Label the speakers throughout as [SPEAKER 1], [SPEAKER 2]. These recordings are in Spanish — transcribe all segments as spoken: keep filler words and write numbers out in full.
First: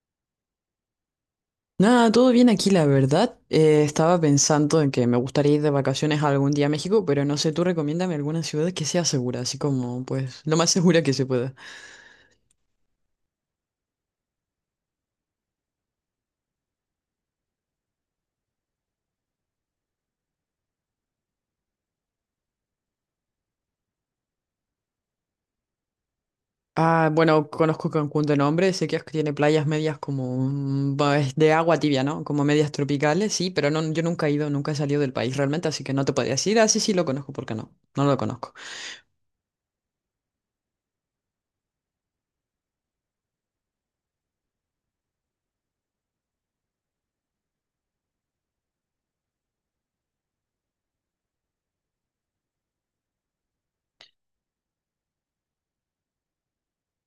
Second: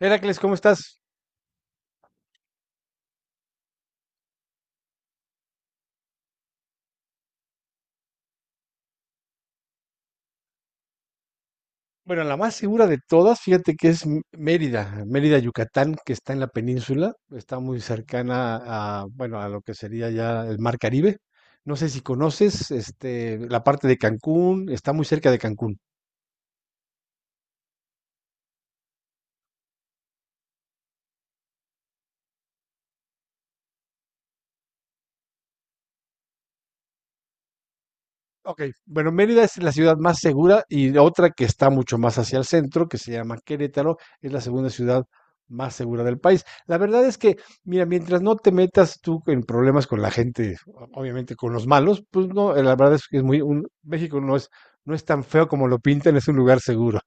[SPEAKER 1] Heracles, ¿cómo estás?
[SPEAKER 2] Nada, todo bien aquí, la verdad. Eh, estaba pensando en que me gustaría ir de vacaciones algún día a México, pero no sé, tú recomiéndame alguna ciudad que sea segura, así como, pues, lo más segura que se pueda.
[SPEAKER 1] Bueno, la más segura de todas, fíjate que es M- Mérida, Mérida, Yucatán, que está en la península, está muy cercana a, bueno, a lo que sería ya el Mar Caribe. No sé si conoces, este, la parte de Cancún, está muy cerca de Cancún.
[SPEAKER 2] Ah, bueno, conozco Cancún de nombre, sé que es- tiene playas medias como, mm, va, es de agua tibia, ¿no? Como medias tropicales, sí, pero no, yo nunca he ido, nunca he salido del país realmente, así que no te podría decir, así sí, sí lo conozco, ¿por qué no? No lo conozco.
[SPEAKER 1] Ok, bueno, Mérida es la ciudad más segura y otra que está mucho más hacia el centro, que se llama Querétaro, es la segunda ciudad más segura del país. La verdad es que, mira, mientras no te metas tú en problemas con la gente, o- obviamente con los malos, pues no, eh, la verdad es que es muy, un, México no es, no es tan feo como lo pintan, es un lugar seguro.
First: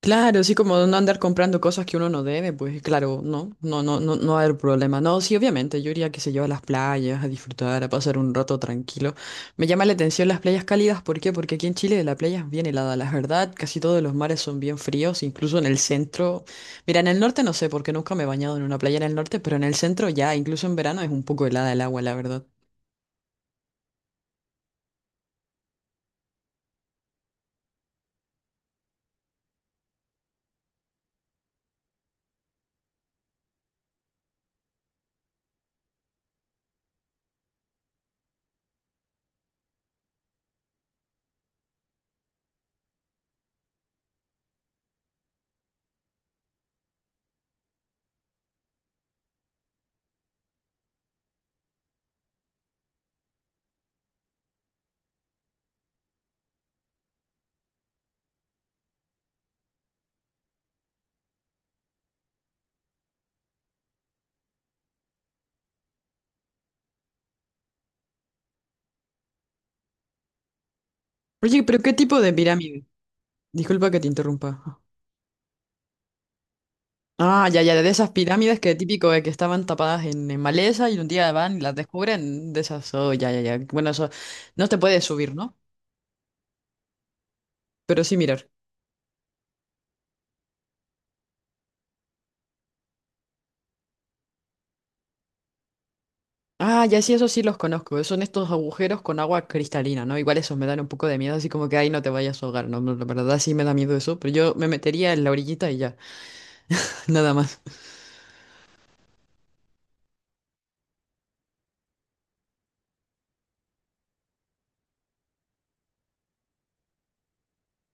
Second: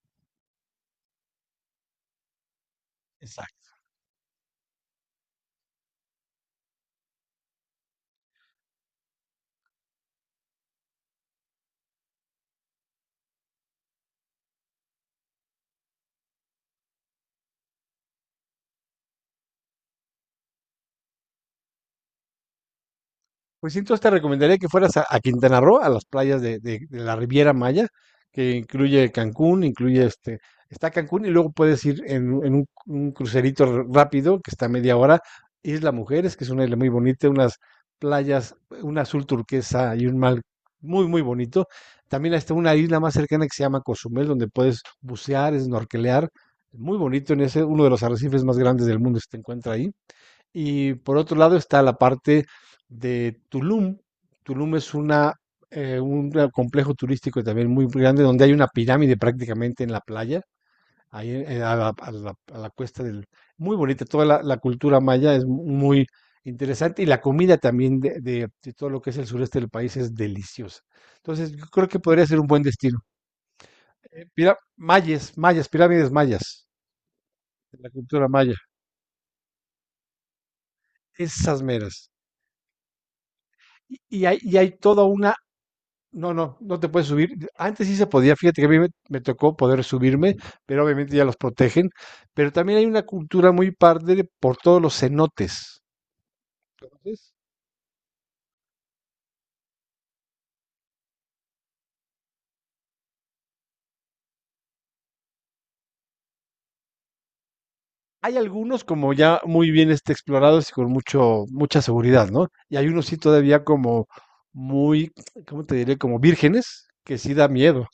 [SPEAKER 2] Claro, sí, como no andar comprando cosas que uno no debe, pues claro, no,
[SPEAKER 1] Exacto.
[SPEAKER 2] no, no, no, no va a haber problema. No, sí, obviamente, yo iría, que se yo, a las playas, a disfrutar, a pasar un rato tranquilo. Me llama la atención las playas cálidas, ¿por qué? Porque aquí en Chile la playa es bien helada, la verdad, casi todos los mares son bien fríos, incluso en el centro. Mira, en el norte no sé, porque nunca me he bañado en una playa en el norte, pero en el centro ya, incluso en verano es un poco helada el agua, la verdad.
[SPEAKER 1] Pues sí, entonces te recomendaría que fueras a, a Quintana Roo, a las playas de, de- de la Riviera Maya, que incluye Cancún, incluye este, está Cancún y luego puedes ir en, un, en un- un crucerito r- rápido que está a media hora, Isla Mujeres, que es una isla muy bonita, unas playas, un azul turquesa y un mar muy, muy bonito. También está una isla más cercana que se llama Cozumel, donde puedes bucear, snorkelear, muy bonito en ese, uno de los arrecifes más grandes del mundo se te encuentra ahí. Y por otro lado está la parte de Tulum. Tulum es una, eh, un complejo turístico también muy grande donde hay una pirámide prácticamente en la playa, ahí eh, a la, a la- a la cuesta del... Muy bonita, toda la, la cultura maya es muy interesante y la comida también de, de- de todo lo que es el sureste del país es deliciosa. Entonces,
[SPEAKER 2] Oye,
[SPEAKER 1] yo
[SPEAKER 2] pero
[SPEAKER 1] creo
[SPEAKER 2] ¿qué
[SPEAKER 1] que
[SPEAKER 2] tipo
[SPEAKER 1] podría
[SPEAKER 2] de
[SPEAKER 1] ser un buen
[SPEAKER 2] pirámide?
[SPEAKER 1] destino.
[SPEAKER 2] Disculpa que te
[SPEAKER 1] Eh, pira-
[SPEAKER 2] interrumpa.
[SPEAKER 1] mayas, mayas, pirámides mayas,
[SPEAKER 2] Ah, ya, ya,
[SPEAKER 1] de
[SPEAKER 2] de
[SPEAKER 1] la
[SPEAKER 2] esas
[SPEAKER 1] cultura maya,
[SPEAKER 2] pirámides que típico de que estaban tapadas en, en maleza y un día van
[SPEAKER 1] esas
[SPEAKER 2] y las
[SPEAKER 1] meras.
[SPEAKER 2] descubren, de esas, oh, ya, ya, ya. Bueno,
[SPEAKER 1] Y,
[SPEAKER 2] eso
[SPEAKER 1] y hay, y
[SPEAKER 2] no
[SPEAKER 1] hay
[SPEAKER 2] te puedes
[SPEAKER 1] toda una...
[SPEAKER 2] subir, ¿no?
[SPEAKER 1] No, no, no te puedes subir. Antes sí
[SPEAKER 2] Pero
[SPEAKER 1] se
[SPEAKER 2] sí
[SPEAKER 1] podía,
[SPEAKER 2] mirar.
[SPEAKER 1] fíjate que a mí me, me tocó poder subirme, pero obviamente ya los protegen. Pero también hay una cultura muy parte de- por todos los cenotes.
[SPEAKER 2] Ah, ya, sí, eso
[SPEAKER 1] Entonces,
[SPEAKER 2] sí los conozco. Son estos agujeros con agua cristalina, ¿no? Igual esos me dan un poco de miedo, así como que ahí no te vayas a ahogar, ¿no? La verdad sí me da miedo eso, pero yo me metería en la orillita y ya, nada más.
[SPEAKER 1] hay algunos como ya muy bien este, explorados y con mucho, mucha seguridad, ¿no? Y hay unos sí todavía como muy, ¿cómo te diré? Como vírgenes, que sí da miedo.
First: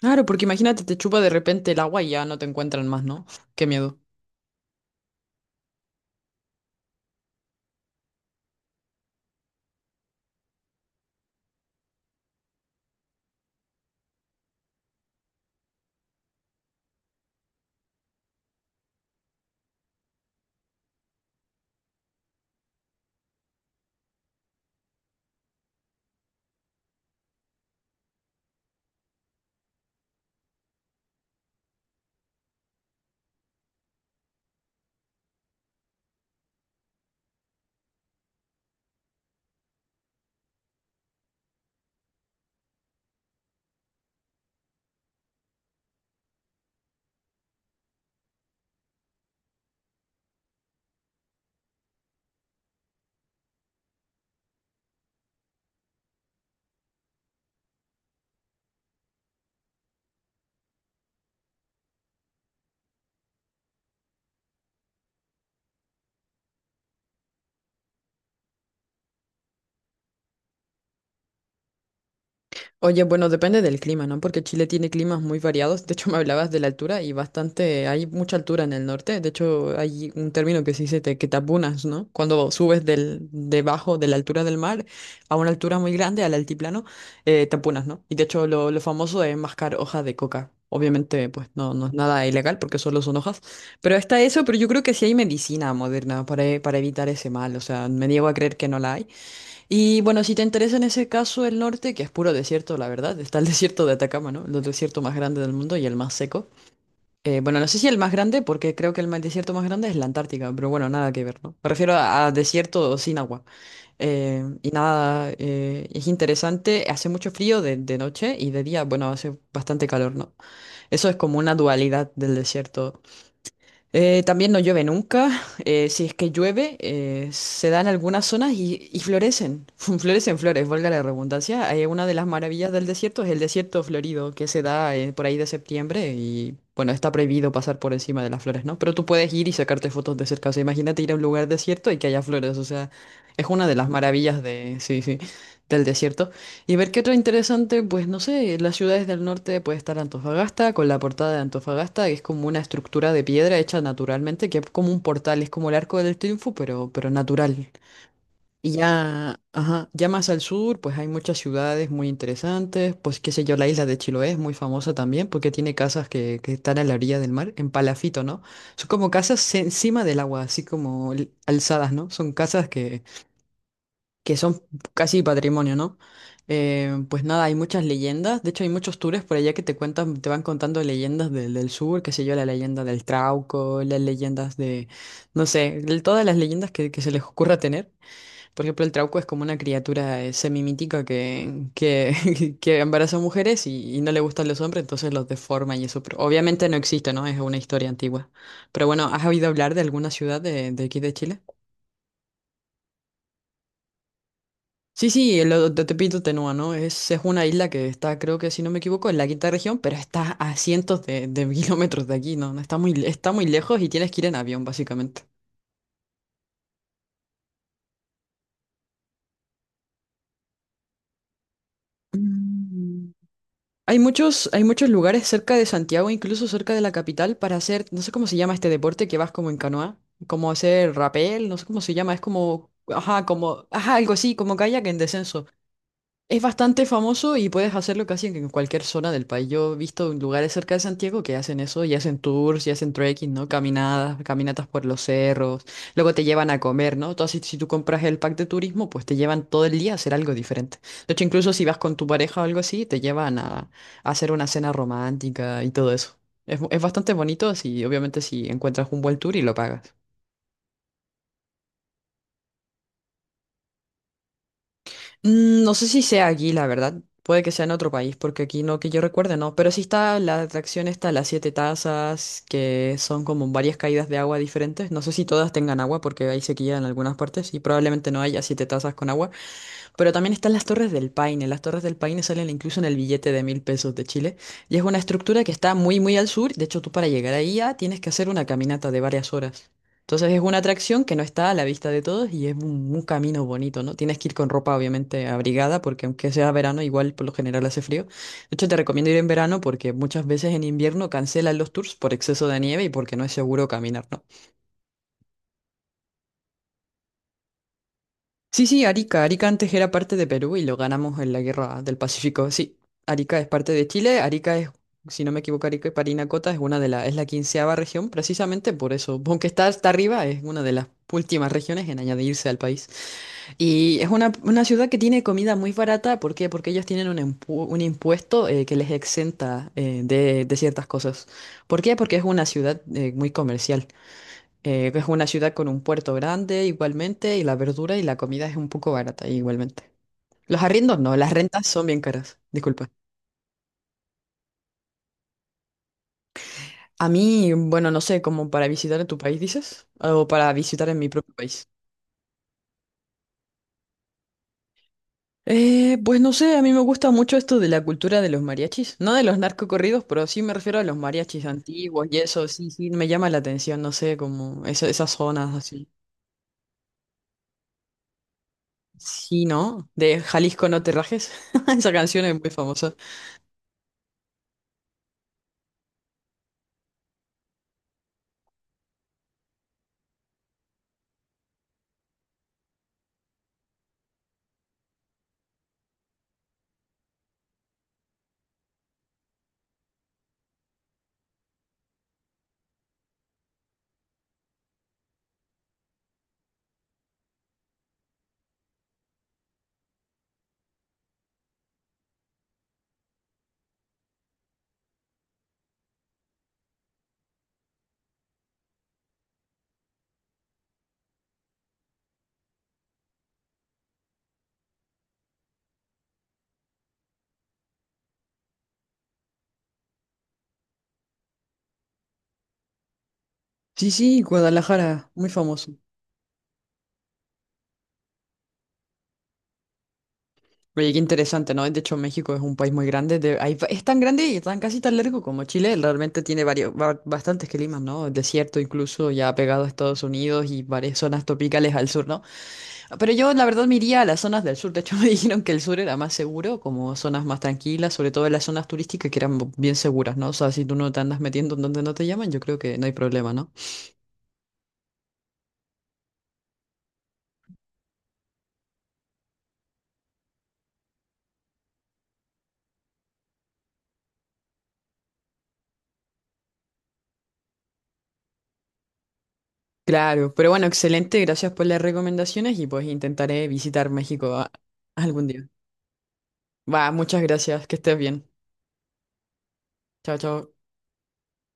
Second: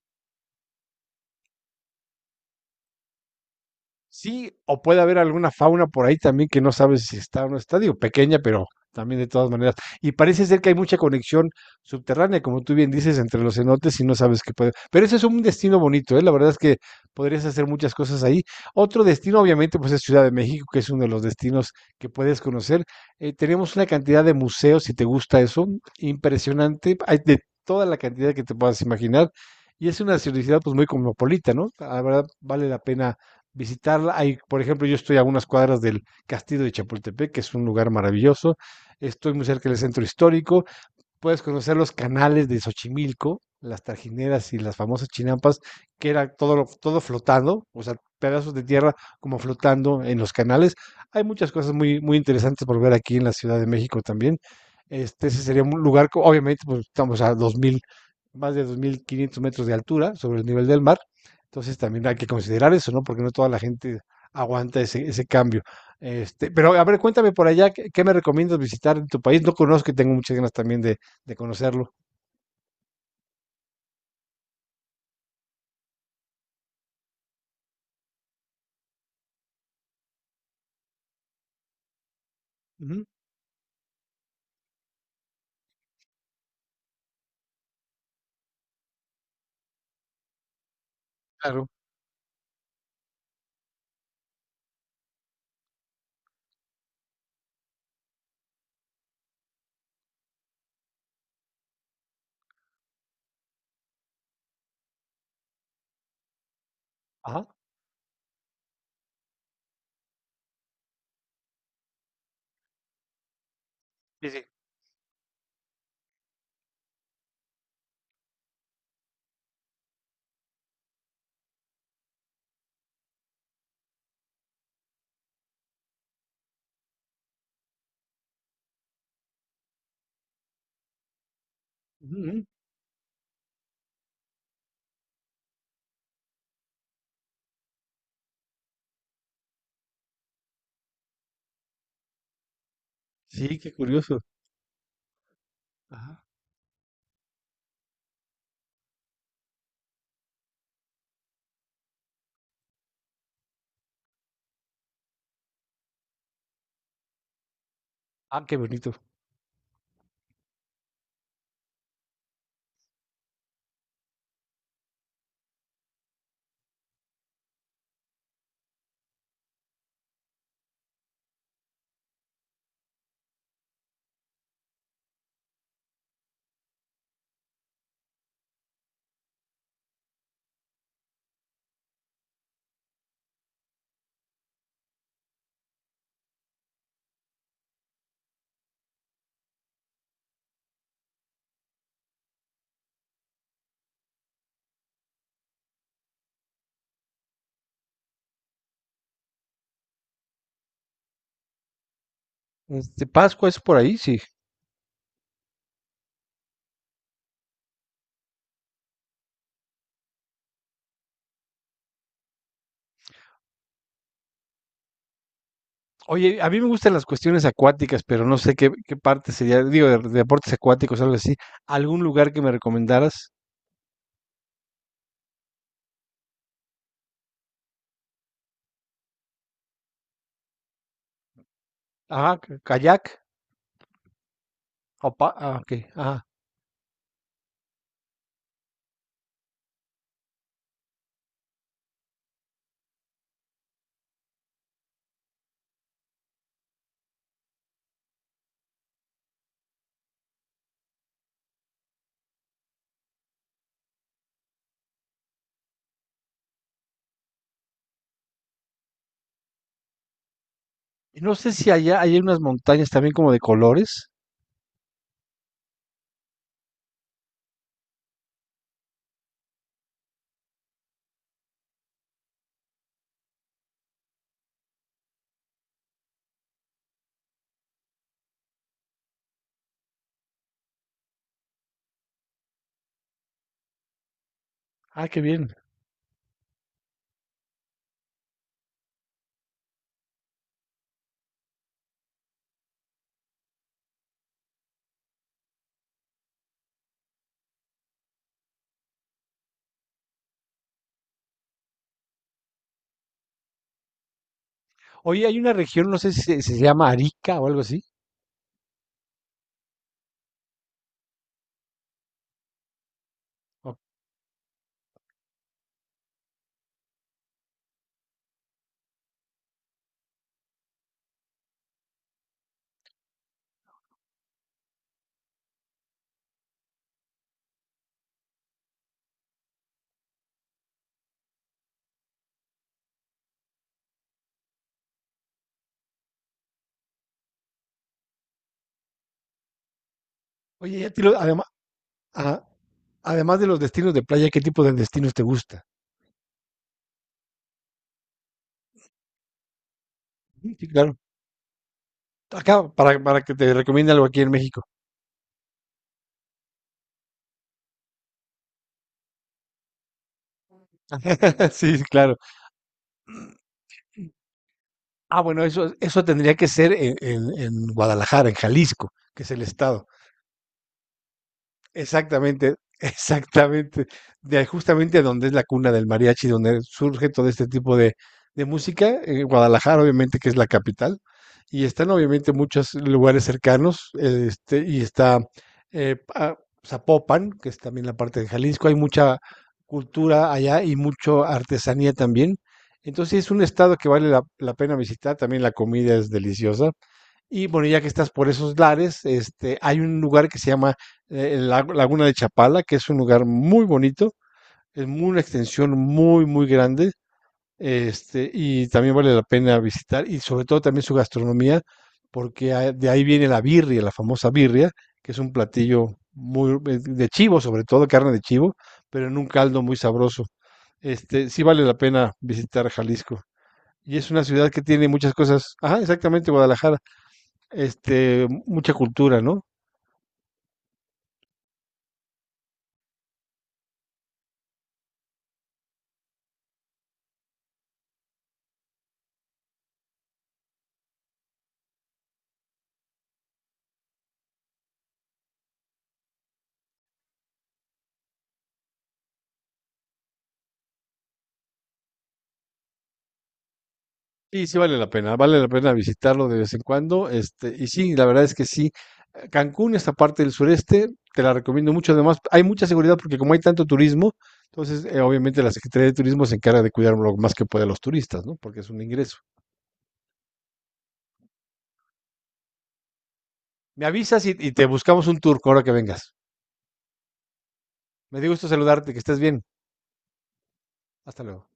[SPEAKER 2] Claro, porque imagínate, te chupa de repente el agua y ya no te encuentran más, ¿no? Qué miedo.
[SPEAKER 1] Sí, o puede haber alguna fauna por ahí también que no sabes si está o no está, digo, pequeña, pero también de todas maneras. Y parece ser que hay mucha conexión subterránea, como tú bien dices, entre los cenotes y no sabes qué puede. Pero ese es un destino bonito, ¿eh? La verdad es que podrías hacer muchas cosas ahí. Otro destino, obviamente, pues es Ciudad de México, que es uno de los destinos que puedes conocer. Eh, tenemos una cantidad de museos, si te gusta eso, impresionante. Hay de toda la cantidad que te puedas imaginar. Y es una ciudad pues muy cosmopolita, ¿no? La verdad vale la pena visitarla. Hay, por ejemplo, yo estoy a unas cuadras del Castillo de Chapultepec, que es un lugar maravilloso. Estoy muy cerca del centro histórico, puedes conocer los canales de Xochimilco, las trajineras y las famosas chinampas, que era todo, lo- todo flotando, o sea, pedazos de tierra como flotando en los canales. Hay muchas cosas muy, muy interesantes por ver aquí en la Ciudad de México también. Este, ese sería un lugar, co- obviamente, pues estamos a dos mil, más de dos mil quinientos metros de altura sobre el nivel del mar. Entonces también hay que considerar eso, ¿no? Porque no toda la gente aguanta ese, ese cambio. Este, pero a ver, cuéntame por allá, ¿qué, qué me recomiendas visitar en tu país? No conozco y tengo muchas ganas también de, de conocerlo.
[SPEAKER 2] Oye, bueno, depende del clima, ¿no? Porque Chile tiene climas muy variados. De hecho, me hablabas de la altura y bastante, hay mucha altura en el norte. De hecho, hay un término que se dice te- que te apunas, ¿no? Cuando subes
[SPEAKER 1] Ujú.
[SPEAKER 2] del, debajo de la altura del mar a una altura muy grande, al altiplano, eh, te apunas, ¿no? Y de hecho, lo, lo famoso es mascar hojas de coca. Obviamente, pues
[SPEAKER 1] Claro.
[SPEAKER 2] no, no es nada ilegal porque solo son hojas. Pero está eso, pero yo creo que sí hay medicina moderna para, e- para evitar ese mal. O sea, me niego a creer que no la hay. Y bueno, si te interesa en ese caso el norte, que es puro desierto, la verdad, está el desierto de Atacama, ¿no? El desierto más grande del mundo y el más seco. Eh,
[SPEAKER 1] Ajá.
[SPEAKER 2] bueno, no sé si el más grande, porque creo que el ma- desierto más grande es la Antártica, pero bueno, nada que ver, ¿no? Me refiero a, a desierto sin agua.
[SPEAKER 1] Sí,
[SPEAKER 2] Eh,
[SPEAKER 1] sí.
[SPEAKER 2] y nada, eh, es interesante, hace mucho frío de, de noche y de día, bueno, hace bastante calor, ¿no? Eso es como una dualidad del desierto. Eh, también no llueve nunca. Eh, si es que llueve, eh, se dan algunas zonas y, y florecen. Florecen flores, valga la redundancia. Hay una
[SPEAKER 1] Ujú,
[SPEAKER 2] de las
[SPEAKER 1] ujú.
[SPEAKER 2] maravillas del desierto es el desierto florido que se da eh, por ahí de septiembre y bueno, está prohibido pasar por encima de las flores, ¿no? Pero tú puedes ir y sacarte fotos de cerca. O sea, imagínate ir a un lugar desierto y que haya flores. O sea, es
[SPEAKER 1] Sí,
[SPEAKER 2] una
[SPEAKER 1] qué
[SPEAKER 2] de las
[SPEAKER 1] curioso.
[SPEAKER 2] maravillas de, sí, sí, del
[SPEAKER 1] Ajá.
[SPEAKER 2] desierto. Y ver qué otro interesante, pues no sé, las ciudades del norte puede estar Antofagasta, con la Portada de Antofagasta, que es como una estructura de piedra hecha naturalmente, que es como un portal, es como el Arco del Triunfo, pero, pero natural.
[SPEAKER 1] Ah, qué
[SPEAKER 2] Y
[SPEAKER 1] bonito.
[SPEAKER 2] ya, ajá, ya más al sur, pues hay muchas ciudades muy interesantes, pues qué sé yo, la isla de Chiloé es muy famosa también, porque tiene casas que, que están a la orilla del mar, en palafito, ¿no? Son como casas encima del agua, así como l- alzadas, ¿no? Son casas que que son casi patrimonio, ¿no? Eh, pues nada, hay muchas leyendas, de hecho hay muchos tours por allá que te cuentan, te van contando leyendas del, del sur, qué sé yo, la leyenda del Trauco, las leyendas de, no sé, de todas las leyendas que, que se les ocurra tener. Por ejemplo, el Trauco es como una criatura eh, semimítica que, que, que embaraza mujeres y, y no le gustan los hombres, entonces los deforma y eso, pero obviamente no existe, ¿no? Es una historia antigua. Pero bueno, ¿has oído hablar de alguna ciudad de, de aquí de Chile?
[SPEAKER 1] Este, Pascua es por ahí, sí.
[SPEAKER 2] Sí, sí, el o- de Tepito Tenúa, ¿no? Es, es una isla que está, creo que si no me equivoco, en la quinta región, pero está a cientos de, de kilómetros de aquí, ¿no? No, está muy, le- está muy lejos y tienes que ir en avión, básicamente.
[SPEAKER 1] Oye, a mí me gustan las cuestiones acuáticas, pero no sé qué, qué parte sería, digo, de, de deportes acuáticos, algo así. ¿Algún lugar que me
[SPEAKER 2] Mm.
[SPEAKER 1] recomendaras?
[SPEAKER 2] Hay muchos, hay muchos lugares cerca de Santiago, incluso cerca de la capital, para hacer, no sé cómo se llama este deporte que vas como en canoa, como hacer rapel, no sé cómo se llama, es
[SPEAKER 1] Ajá, ca-
[SPEAKER 2] como,
[SPEAKER 1] kayak.
[SPEAKER 2] ajá, como, ajá, algo así, como kayak en
[SPEAKER 1] O pa-
[SPEAKER 2] descenso.
[SPEAKER 1] ah, ok, ajá.
[SPEAKER 2] Es bastante famoso y puedes hacerlo casi en cualquier zona del país. Yo he visto lugares cerca de Santiago que hacen eso y hacen tours y hacen trekking, ¿no? Caminadas, caminatas por los cerros. Luego te llevan a comer, ¿no? Entonces, si tú compras el pack de turismo, pues te llevan todo el día a hacer algo diferente. De hecho, incluso si vas con tu pareja o algo así, te llevan a, a hacer una cena romántica y todo eso. Es, bu- es bastante bonito si, obviamente, si encuentras un buen tour y lo pagas.
[SPEAKER 1] Y no sé si allá hay unas montañas también como de colores.
[SPEAKER 2] Mm, no sé si sea aquí, la verdad. Puede que sea en otro país, porque aquí no que yo recuerde, no. Pero sí está la atracción está las Siete Tazas, que son como varias caídas de agua diferentes. No sé si todas tengan agua, porque hay sequía en algunas partes y probablemente no haya siete tazas con agua. Pero también están las Torres del Paine. Las Torres del Paine salen incluso en el billete de mil pesos de Chile. Y es una
[SPEAKER 1] Ah, qué
[SPEAKER 2] estructura que
[SPEAKER 1] bien.
[SPEAKER 2] está muy, muy al sur. De hecho, tú para llegar ahí ya tienes que hacer una caminata de varias horas. Entonces es una atracción que no está a la vista de todos y es un, un camino bonito, ¿no? Tienes que ir con ropa obviamente abrigada porque aunque sea verano, igual por lo general hace frío. De hecho, te recomiendo ir en verano porque muchas veces en invierno cancelan los tours por exceso de nieve y porque no es seguro caminar, ¿no?
[SPEAKER 1] Oye, hay una región, no sé si se, se llama Arica o algo así.
[SPEAKER 2] Sí, sí, Arica. Arica antes era parte de Perú y lo ganamos en la Guerra del Pacífico. Sí, Arica es parte
[SPEAKER 1] O-
[SPEAKER 2] de Chile. Arica es, si no me equivoco, Arica y Parinacota es una de la, es la quinceava región, precisamente por eso. Aunque está hasta arriba, es una de las últimas regiones en añadirse al país. Y es una, una ciudad que tiene comida muy barata. ¿Por qué? Porque ellos tienen un, impu- un impuesto eh, que les exenta eh, de, de ciertas cosas. ¿Por qué? Porque es una ciudad eh, muy comercial. Eh, es una ciudad con un puerto grande igualmente y la verdura y la comida es un poco barata igualmente. Los
[SPEAKER 1] Oye, ya
[SPEAKER 2] arriendos
[SPEAKER 1] te
[SPEAKER 2] no,
[SPEAKER 1] lo,
[SPEAKER 2] las
[SPEAKER 1] además,
[SPEAKER 2] rentas son bien caras, disculpa.
[SPEAKER 1] además de los destinos de playa, ¿qué tipo de destinos te gusta?
[SPEAKER 2] A mí, bueno, no sé, como para visitar en tu país, dices, o para
[SPEAKER 1] Sí, sí,
[SPEAKER 2] visitar
[SPEAKER 1] claro.
[SPEAKER 2] en mi propio país.
[SPEAKER 1] Acá, para, para que te recomiende algo aquí en México.
[SPEAKER 2] Eh, pues no sé, a mí me gusta mucho esto de la cultura de los mariachis, no de los narcocorridos, pero sí me refiero a los mariachis
[SPEAKER 1] Sí, sí,
[SPEAKER 2] antiguos
[SPEAKER 1] claro.
[SPEAKER 2] y eso, sí, sí, me llama la atención, no sé, como esa- esas
[SPEAKER 1] Ah, bueno,
[SPEAKER 2] zonas
[SPEAKER 1] eso,
[SPEAKER 2] así.
[SPEAKER 1] eso tendría que ser en- en Guadalajara, en Jalisco, que es el
[SPEAKER 2] Sí,
[SPEAKER 1] estado.
[SPEAKER 2] ¿no? De Jalisco no te rajes, esa canción es muy
[SPEAKER 1] Exactamente,
[SPEAKER 2] famosa.
[SPEAKER 1] exactamente. De justamente donde es la cuna del mariachi, donde surge todo este tipo de, de música, en Guadalajara, obviamente, que es la capital, y están obviamente muchos lugares cercanos, eh, este, y está eh, pa- Zapopan, que es también la parte de Jalisco, hay mucha cultura allá y mucha artesanía también. Entonces sí es un estado que vale la, la pena visitar, también la comida es deliciosa. Y bueno, ya que estás por esos lares, este, hay un lugar que se llama eh, la- Laguna de Chapala, que es un lugar muy bonito, es muy- una extensión muy, muy grande, este, y también vale la pena visitar, y sobre todo también su gastronomía, porque a- de ahí viene la birria, la famosa birria, que es un platillo muy eh, de chivo, sobre todo carne de chivo, pero en un caldo muy sabroso. Este, sí vale la pena visitar Jalisco.
[SPEAKER 2] Sí,
[SPEAKER 1] Y es
[SPEAKER 2] sí,
[SPEAKER 1] una ciudad que tiene
[SPEAKER 2] Guadalajara,
[SPEAKER 1] muchas
[SPEAKER 2] muy
[SPEAKER 1] cosas.
[SPEAKER 2] famoso.
[SPEAKER 1] Ajá, exactamente, Guadalajara, este, mucha cultura, ¿no?
[SPEAKER 2] Oye, qué interesante, ¿no? De hecho, México es un país muy grande. De- hay va- es tan grande y tan casi tan largo como Chile. Realmente tiene varios, ba- bastantes climas, ¿no? Desierto incluso, ya pegado a Estados Unidos y varias zonas tropicales al sur, ¿no? Pero yo, la verdad, me iría a las zonas del sur. De hecho, me dijeron que el sur era más seguro, como zonas más tranquilas, sobre todo en las zonas turísticas que eran bien seguras, ¿no? O sea, si tú no te andas metiendo en donde no te llaman, yo creo que no hay problema, ¿no?
[SPEAKER 1] Sí, sí vale la pena, vale la pena visitarlo de vez en cuando, este, y sí, la verdad es que sí, Cancún, esta parte del sureste, te la recomiendo mucho, además hay mucha seguridad porque como hay tanto turismo, entonces eh, obviamente la Secretaría de Turismo se encarga de cuidar lo más que puede a los turistas, ¿no? Porque es un ingreso.
[SPEAKER 2] Claro, pero bueno, excelente, gracias por las recomendaciones y pues intentaré
[SPEAKER 1] Me
[SPEAKER 2] visitar
[SPEAKER 1] avisas
[SPEAKER 2] México
[SPEAKER 1] y,
[SPEAKER 2] a-
[SPEAKER 1] y te buscamos un
[SPEAKER 2] algún
[SPEAKER 1] tour
[SPEAKER 2] día.
[SPEAKER 1] ahora que vengas.
[SPEAKER 2] Va, muchas gracias, que estés
[SPEAKER 1] Me
[SPEAKER 2] bien.
[SPEAKER 1] dio gusto saludarte, que estés bien.
[SPEAKER 2] Chao, chao.
[SPEAKER 1] Hasta luego.